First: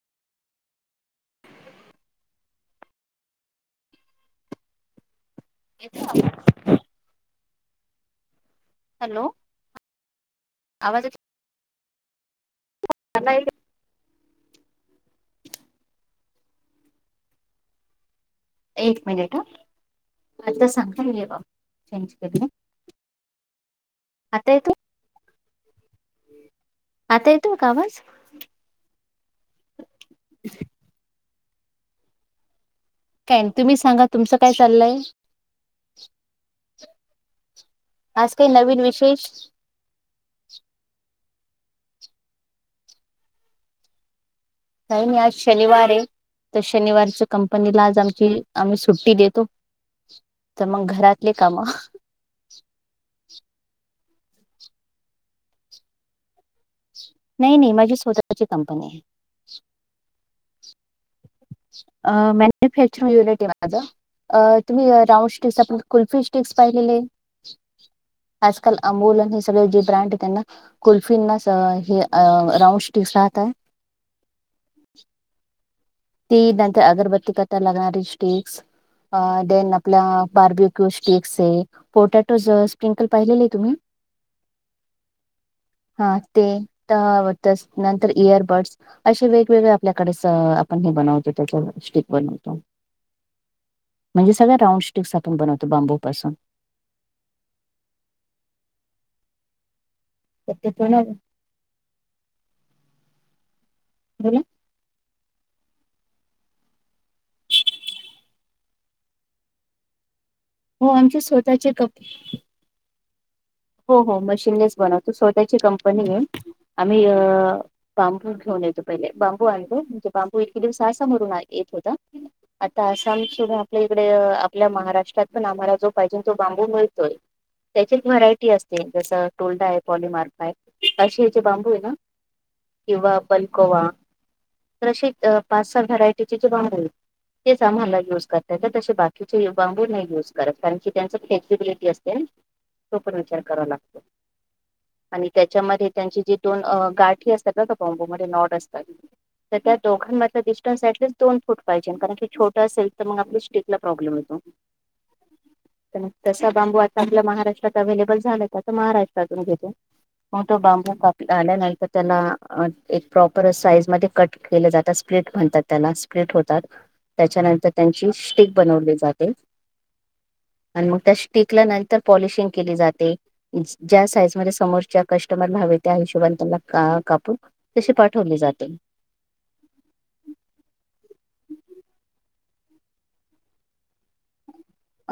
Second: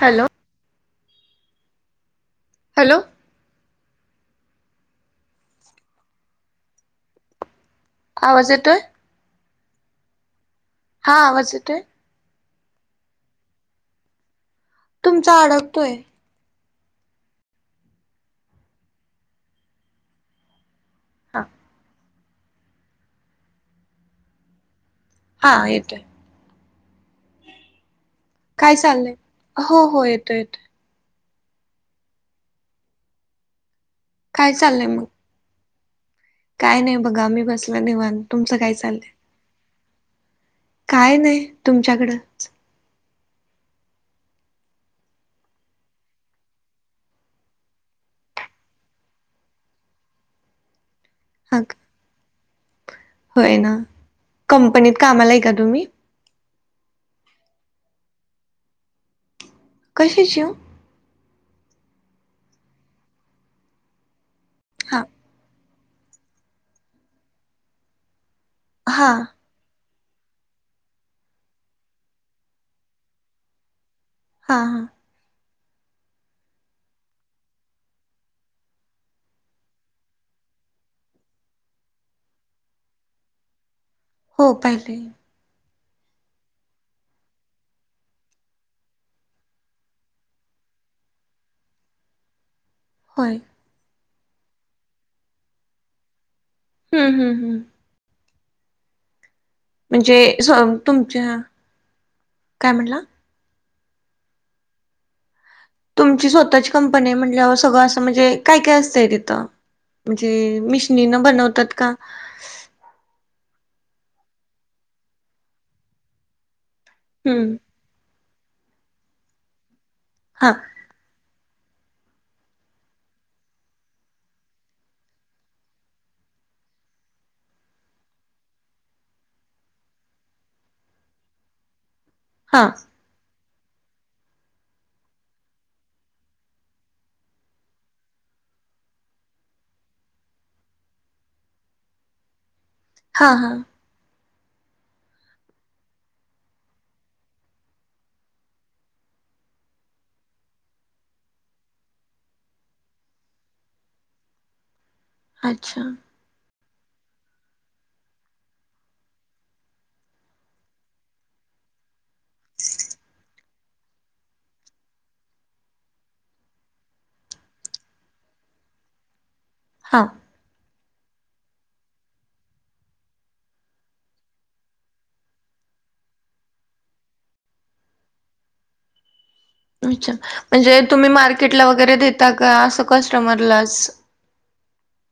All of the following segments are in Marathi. हॅलो. हॅलो येतोय आवाज. आवाज येतोय? हॅलो, आवाज हा आवाज येतोय? नाही ग. तुमचा अडकतोय. एक मिनिट ह, आता सांगता हे बा, हा चेंज केलंय. आता येतोय? हां येतोय. आता येतो का आवाज? काय चाललंय, हो, हो येतोय -येतोय. ताई, तुम्ही सांगा तुमचं काय चाललंय? काय नाही बघा, मी बसलोय निवांत आज काही तुमचं काय नवीन चाललय? विशेष काय नाही, तुमच्याकडं. नाही- नाही आज शनिवार हेय, तर शनिवारच कंपनीला आज आमची, आम्ही सुट्टी देतो. तर मग घरातली हा काम. का? होय ना, कंपनीत कामाला हाय का तुम्ही? नाही, नाही माझी स्वतःची कंपनी हेय. कशी शिवू? [unintelligible] हा कुल्फी स्टिक काय झालंय, आज काल हा अंबावणे नेच तुम्ही जे ब्रँड देताय त्यांना, कुल्फिना हे राऊंड स्टिक्स राहतात. हां, हां. ती बनते, अगरबत्ती करताना लागणारी स्टिक अ, दोन आपल्या बार्बेक्यू स्टीक्स हेय. पोटॅटो ज, स्प्रिंकल पाहिलेलं हेय तुम्ही? हो पाहिले. हा ते, तेव्वावं ते नंतर इयरबड्स अश्या वेगवेगळे आपल्याकडेच, आपण हे बनवतो त्याच स्टिक बनवतो. होय. म्हणजे सगळ्या राऊंड स्टीक्स आपण बनवतो बांबूपासून. हम, हम, हम. म्हणजे, ते सोऊ पण तुमच्या, काय म्हणला? बोला तुमची स्वतःची कंपनी म्हणल्यावर सगळ अस म्हणजे काय काय असतय तिथ. म्हणजे हो मिशनीन आमची स्वतःची बनवतात का? कप हो हो मशीननेच बनवतो. स्वतःची कंपनी आहे. आम्ही हम्म. अं बांबू घेऊन येयाचो पहिले. बांबू आणले म्हणजे बांबू हा इतके दिवस सा समोरून येत होत. आता आसामची आपल्या इकडे आपल्या महाराष्ट्रात पण आम्हाला जो पाहिजे तो बांबू मिळतोय. त्याची व्हराय टी असते. जस टोल्ड आहे. पॉलीमार्क आहे. अशीयाचे बांबू आहे ना हा किंवा बल्कोवा. तर अशी पाच सहा व्हरायटीचे जे बांबू आहेत तेच आम्हाला युज करता येतात. तसे बाकीचे बांबू नाही युज करत. कारण की त्यांच फ्लेक्सिबिलिटी असते. तो पण हा विचार हा करावा लागतो. आणि त्याच्यामध्ये त्यांचे जे दोन गाठी असतात ना त्या बांबूमध्ये नॉड असतात. तर त्या दोघांमधला डिस्टन्स ॲटलिस्ट दोन फूट पाहिजे. कारण की छोट असेल तर मग आपल्या स्टिकला प्रॉब्लेम येतो. [inaudible] अच्छा तर तसा बांबू आता आपल्या महाराष्ट्रात अव्हेलेबल झाला तर महाराष्ट्रातून घेतो. मग तो बांबू कापता आल्या नंतर तर त्याला एक प्रॉपर साईज मध्ये कट केले जातात. स्प्लिट म्हणतात त्याला. स्प्लिट होतात. त्याच्यानंतर त्यांची स्टिक बनवली जाते. हा आणि मग त्या स्टीक ला नंतर पॉलिशिंग केली जाते. ज्या साईज मध्ये समोरच्या कस्टमर हवय त्या हिशोबने त्यांना का कापुन तशी पाठवली जाते. अच्छा. म्हणजे तुम्ही मार्केटला वगैरे देता का? अस कस्टमरलाच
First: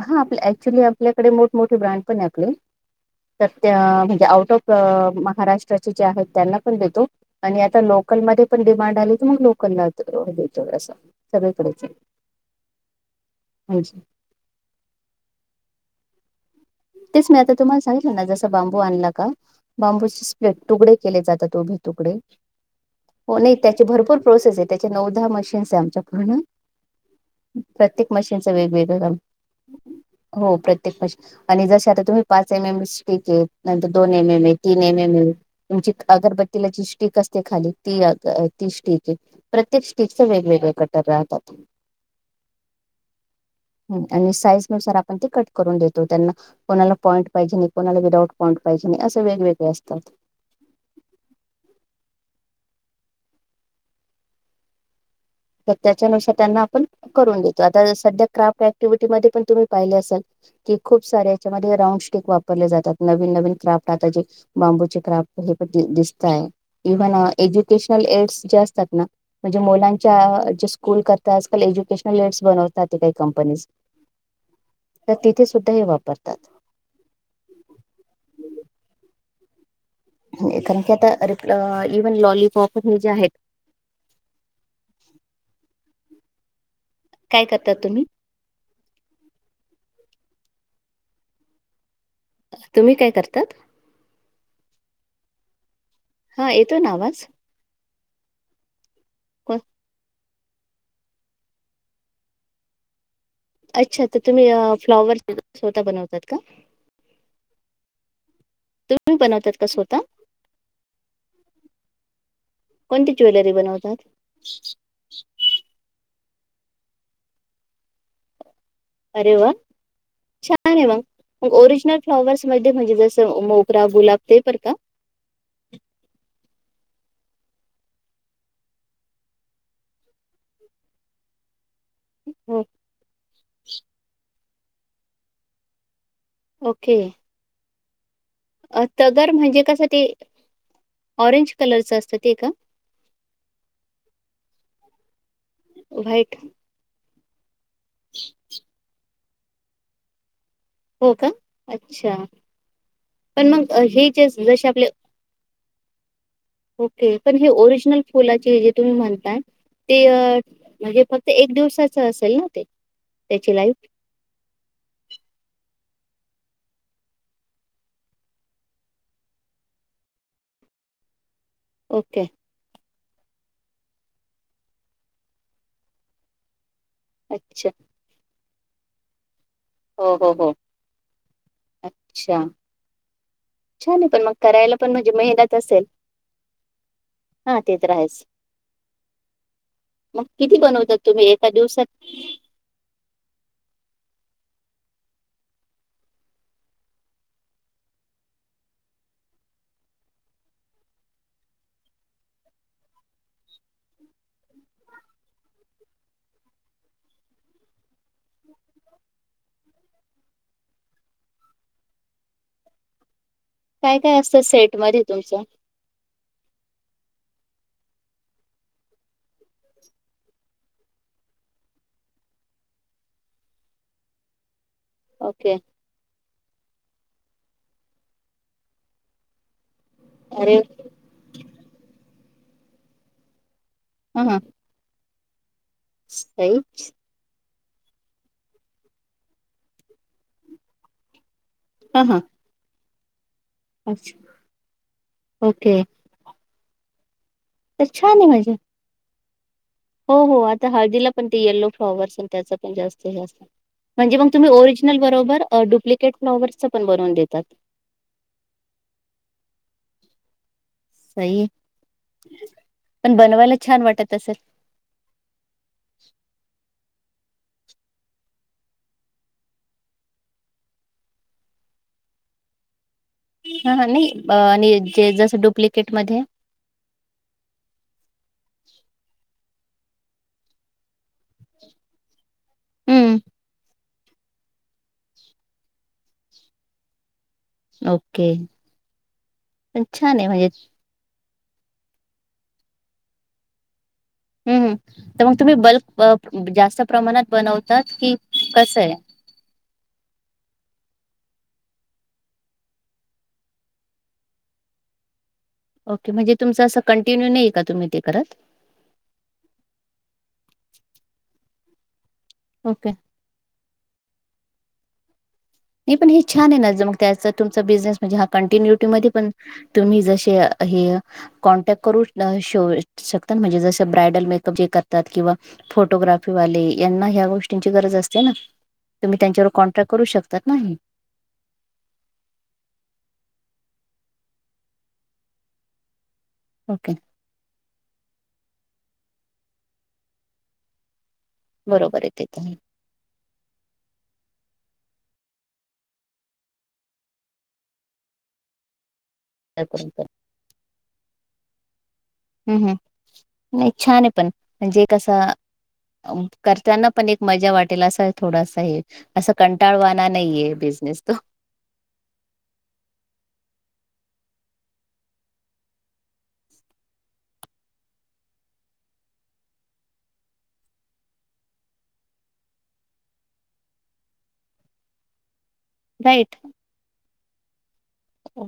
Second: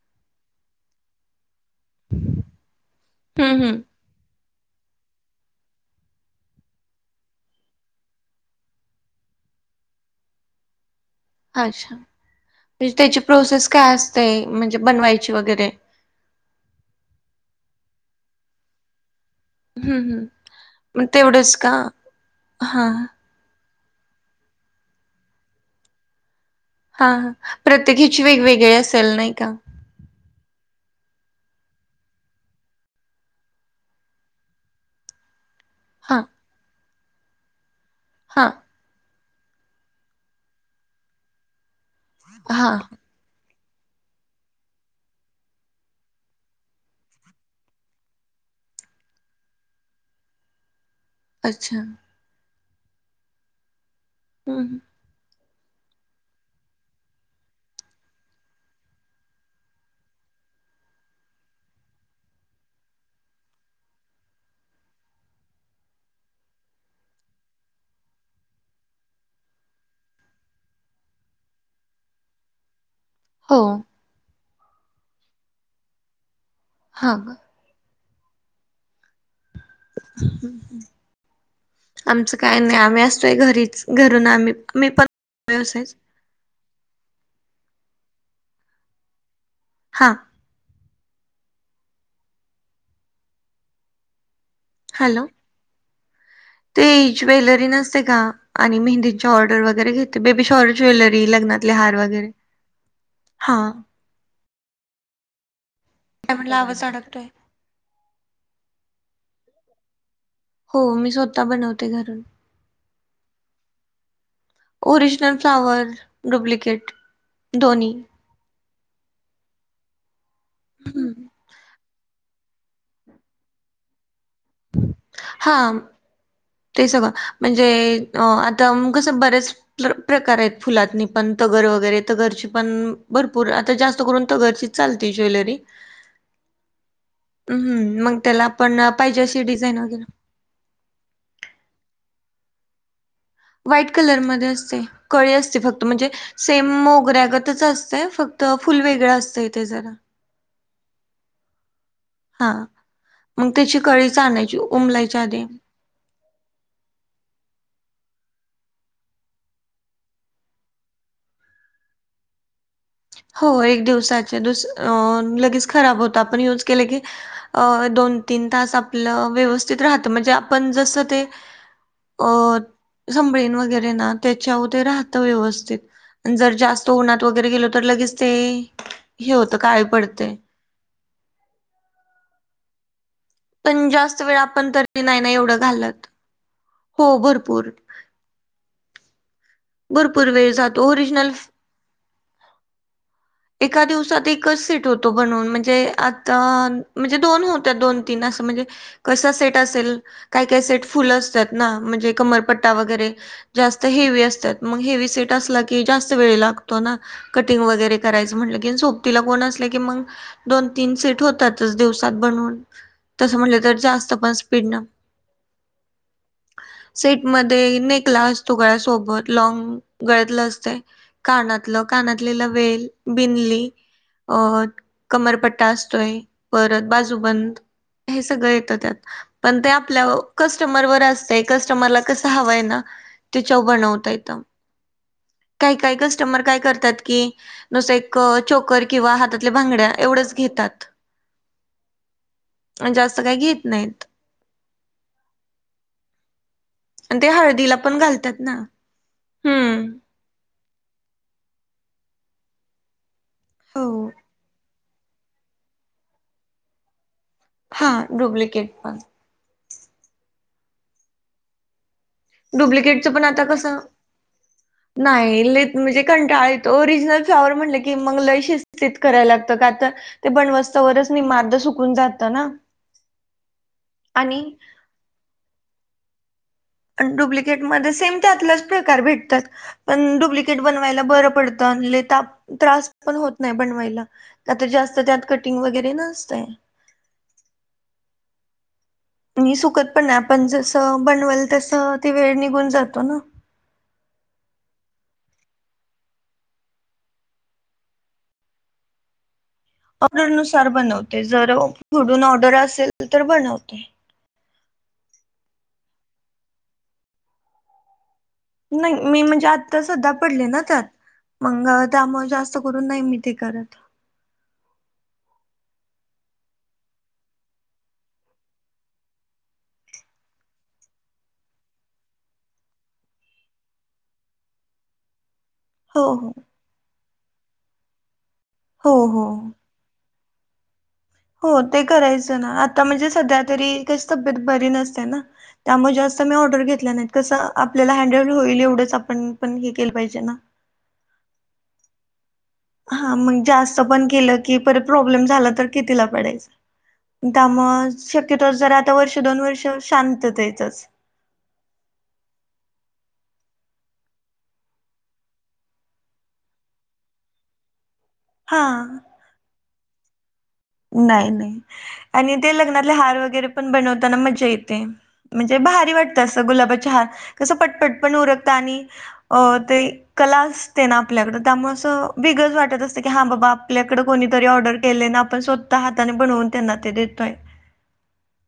हा आपल ऍक्च्युली आपल्याकडे मोठमोठे ब्रँड पण आहे आपले. तर हम्म त्या हम्म म्हणजे आउट ऑफ अम्म महाराष्ट्राचे जे आहेत त्यांना पण देतो. आणि आता लोकलमध्ये पण डिमांड आली तर मग लोकलला त देतो अस. आच्छा, म्हणजे त्याची प्रोसेस काय म्हणजे असते म्हणजे बनवायची वगैरे. तेच मी आता तुम्हाला सांगितल ना, जसा बांबू आणला का हम्म बांबूचे हम्म स्ट्रेट तुकडे मग केले तेवढंच जातात का? उभे तुकडे. हा नाही त्याची भरपूर प्रोसेस आहे. त्याची नऊ दहा मशीन्स आहेत आमच्या पूर्ण. हा हा. प्रत्येक प्रत्येकीची मशीनचं वेगवेगळी वेगवेगळं असेल नाही का? हो प्रत्येक मशीन आणि जसे आता तुम्ही पाच एम एम स्टिक आहे. नंतर दोन एम एम आहे. तीन एम एम आहे. तुमच्या हा अगरबत्तीला जी स्टिक असते खाली ती अ हा ती स्टिक. म्हणजे प्रत्येक स्टिकच वेगवेगळे कटर राहतात. हा आणि साईजनुसार आपण ते कट करून देतो त्यांना कोणाला पॉईंट पाहिजे नाही. कोणाला विदाउट पॉईंट पाहिजे नाही. असे वेगवेगळे असतात. अच्छा हम्म हम्म तर, त्याच्यानुसार त्यांना आपण करून देतो. आता सध्या क्राफ्ट ऍक्टिव्हिटी मध्ये पण तुम्ही पाहिले असल. कि खूप सारे याच्यामध्ये राऊंड स्टीक वापरले जातात. नवीन नवीन क्राफ्ट आता जे बांबूचे क्राफ्ट हे प दिसताय. इव्हन एज्युकेशनल एडस जे असतात, ना म्हणजे मुलां च्या जे स्कूल करता आजकाल एज्युकेशनल लीडस बनवतात काही हो कंपनीज. त तिथे सुद्धा हे वापरतात. हा! कारण की आता इव्हन आमचं काय लॉलीपॉप नाही हे आम्ही जे असतोय आहेत घरीच. घरून आम्ही मी पण व्यवसायच. काय करतात तुम्ही? हां! तुम्ही काय करतात? हॅलो! हा येतो ना ती आवाज ज्वेलरी नसते का, आणि मेहंदीच्या ऑर्डर वगैरे घेत बेबी शॉवर ज्वेलरी, लग्नातले हार वगैरे हा! अच्छा त तुम्ही अं फ्लाॅवर स्वतः बनवता. काय म्हणला आवाज आडकतोय. तुम्ही बनवतात का स्वतः हो मी स्वतः बनवते घरून कोणती ज्वेलरी बनवतात? ओरि जनल फ्लॉवर, डुप्लिकेट दोन्ही. अरे वा छान ये मंग हम्म. म ओरिजनल फ्लॉवर्स मध्ये म्हणजे जसं, मोगरा गुलाब ते पर हा ते सगळं म्हणजे अं आता म कस बरेच प्रकार हेत फुलात नी पण तगरं वैगरे तगरची हो, पण भरपूर आता जास्त करून तगरचीच चालती ज्वेलरी. ओके. हूं मग त्याला आपण अ, पाहिजे तगर अशी म्हणजे डिझाईन कस वगैरे ते ऑरेंज कलरच असत ते का? व्हाईट कलरमध्ये असतय कळी असती फक्त म्हणजे व्हाईट सेम मोगऱ्यागत. च असतय फक्त फुल वेगळं असतंय ते जरा. हो का अच्छा. हा पण मग त्याची अ, हे कळीच जे आणायची जसे आपले उमलायच्या आधी. ओके पण हे ओरिजिनल फुलाचे हे तुम्ही म्हणताय. ते म्हणजे फक्त एक दिवसाच असेल ना ते. हो त्याची लाईफ? एक दिवसाचे दुस अ लगेच खराब होता आपण यूज केलं की. अ दोन तीन तास आपलं व्यवस्थित राहत म्हणजे आपण जसं ते. ओके. अ! संभळीन वगैरे ना त्याच्याव ते राहतं व्यवस्थित न जर जास्त उन्हात वगैरे गेलो. अच्छा. तर लगेच ते. हे होतं काय. हो हो हो अच्छा. छान हे पण जास्त मग वेळ आपण करायला पण तरी म्हणजे नाही ना मेहनत एवढं असेल. घालत हो हां, भरपूर. ते तर आहेच. मग भरपूर वेळ किती जातो बनवतात तुम्ही ओरिजिनल एका दिवसात? एका दिवसात एकच सेट होतो बनून म्हणजे, आता म्हणजे दोन होत्या दोन तीन असं म्हणजे. कसा सेट असेल काय, काय सेट फुल असतात ना म्हणजे कमरपट्टा वगैरे. जास्त हेवी असतात मंग हेवी सेट असला की जास्त वेळ लागतो ना कटिंग वैगेरे. करायाचं म्हटल की न सोबतीला कोण असल की मंग दोन तीन सेट होतातच दिवसात बनून. तसं म्हटलं तर काय जास्त काय पण असतं स्पीड सेट ना. मध्ये तुमचं सेट मध्ये नेकलास तुगळ्या सोबत. लाँग गळ्यातलं असतय कानातलं कानातले लवेल बिंदली अहत ओके कमरपट्टा असतोय परत बाजूबंद हे सगळं येतं त्यात. पण ते आपल्या अरे कस्टमरवर असते कस्टमरला कसं हव आहे ना त्याच्या बनवत. आं हां. काही काही कस्टमर काय करतात की नुसतं एक चोकर किंवा हातातल्या भांगड्या एवढच घेतात. हा हां. आन जास्त काय घेत नाहीत अच्छा ओके. आणि ते हळदीला तर पण छान आहे घालतात ना म्हणजे हम्म. हो हो आता हळदीला पण ते यल्लो फ्लॉवर्स आन त्याचा पण जास्त हे असतं हो. म्हणजे मंग तुम्ही ओरिज नल बरोबर डुप्लिकेट फ्लॉवरर्सचा पण बनवून देतात. हा डुप्लिकेट पण. सही हे डुप्लिकेटचं पण आता बनवायला कसं छान वाटत असल. नाही लईत म्हणजे कंटाळ येतो ओरिजिनल फ्लाॉवर म्हटलं की मंग लई शिस्तीत कराय लागतं का आता ते बणवस्ता वरच नाही म आर्ध सुकून जातं ना. हा हा नाही आणि जे जसं डुप्लिकेट मध्ये आणि डुप्लिकेटमध्ये सेम त्यातलाच प्रकार भेटतात. पण डुप्लिकेट बनवायला बरं पडतं आन लई ताप त्रास पण हम्म होत नाही बनवायला का तर जास्त त्यात कटिंग वगैरे नसतय. ओके. अन ही सुकत पण नाय छान आहे आपण म्हणजे जसं बनवाल तसं ती वेळ निघून जातो ना. हम्म हम्म तर मग तुम्ही बल्क जास्त प्रमाणात बनवतात कि कसं आहे? ऑर्डरनुसार बनवते जर दुडून ऑर्डर असेल तर बनवते. ओके म्हणजे तुमचं असं कंटिन्यू नाही का तुम्ही ते करत. नाही मी म्हणजे आता सध्या पडले ना त्यात मंगा त्यामुळे जास्त करून ओके. नाही मी ते करत. नाही पण हे छान आहे ना जा मग त्याचा तुमचा बिझनेस म्हणजे हा कंटिन्युटी मध्ये पण तुम्ही जशेय हेय कॉन्टॅक्ट करून शोव शकतात म्हणजे जसं ब्रायडल मेकअप जे करतात किंवा हो हो फोटोग्राफीवाले यांना ह्या गोष्टींची गरज असते ना हो तुम्ही हो. त्यांच्यावर कॉन्ट्रॅक्ट करू शकत तात ना हे. हो ते करायचं ना आता म्हणजे सध्या तरी कशी तब्येत बरी नसते ना त्यामुळे जास स मी ऑर्डर ओके घेतला नाहीत कसं आपल्याला हँडल होईल एवढंच आपण पण हे केलं पाहिजे ना. बरोबर आहे ते पण हे. हा मंग जास्त पण केलं की परत प्रॉब्लेम झाला तर कितीला पडायचा त्यामुळे शक्यतो जरा आता वर्ष दोन वर्ष शांततेतच. हम्म हम्म नाही छान आहे पण म्हणजे कसं करताना पण एक मजा वाटेल असा थोडासा हा हे असं कंटाळवाना नाहीे आहे बेस. नाही नाही आणि ते लग्नातले हार वगैरे पण बनवताना मजा येते. म्हणजे भारी वाटतं असं गुलाबाचे हार कसं पटपट पण उरकतं आणि अ ते ही कला असते ना आपल्याकडे त्यामुळे असं वेगळच वाटत असतं की हा बाबा आपल्याकडे कोणीतरी ऑर्डर केले ना आपण स्वतः हाताने राईट. बनवून त्यांना ते देतोय.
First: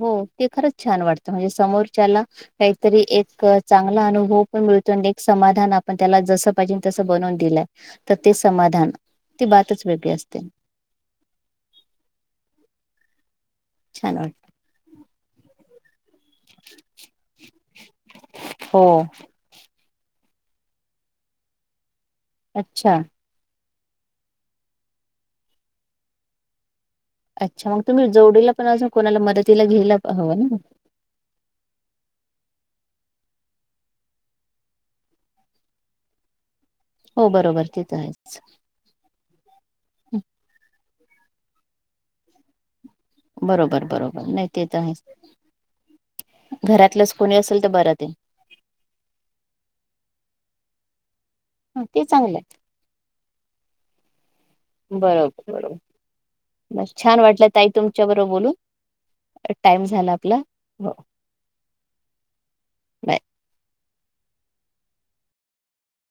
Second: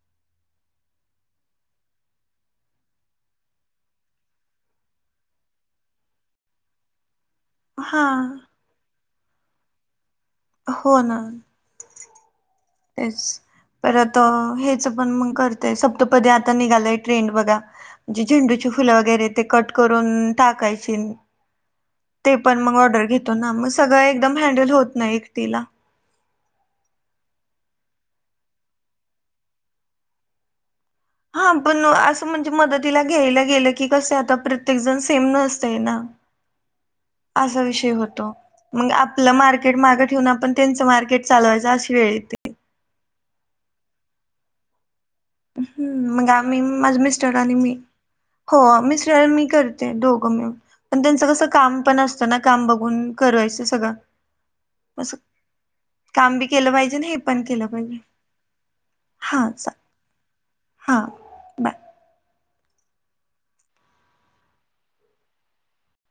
हो ते खरंच छान वाटतं. म्हणजे समोरच्याला काहीतरी एक चांगला अनुभव पण मिळतो. आणि एक समाधान आपण त्याला जस पाहिजे तस बनवून दिलंय. हा त ते समाधान. ती बातच वेगळी असते. हो ना. तेच. छान परत वाटते. हेच पण मग कर ते सप्तपदी आता निघालंय ट्रेंड बघा. जी झेंडूची फुलं हो. वगैरे ते कट करुन टाकायची. ते पण मग अच्छा ओर्डर घेत तोना. मग सगळं एकदम हँडल होत नाही एकटीला. अच्छा मग तुम्ही जोडीला पण अजून कोणाला मदतीला घायला हवं ना. हा पण असं म्हणजे मदतीला घ्यायला गेलं की, कस आता प्रत्येक जण सेम नसतय ना. हो असा बरोबर ते विषय तर होतो. आहेच. मग आपलं मार्केट मागे ठेऊून, आपण त्यांचं मार्केट चालवायचं अशी वेळ येते. बरोबर बरोबर नाही ते त आहेच. हम्म. मग आम्ही, माझे घरातलंच मिस्टर कोणी आणि असेल तर मी. बरं ते हो मिस्टर मी करते दोघं मिळून. पण त्यांचं कस काम हं, पण ते असतं चांगलं ना. आहे. काम बघून करायचं सगळं. असं बरोबर बरोबर. काम बी केलं बस पाहिजे आणि हे छान पण वाटलं केलं ताई पाहिजे तुमच्या बरोबर बोलून. हा चा टाइम झाला आपला. हो. हा. बाय. बाय.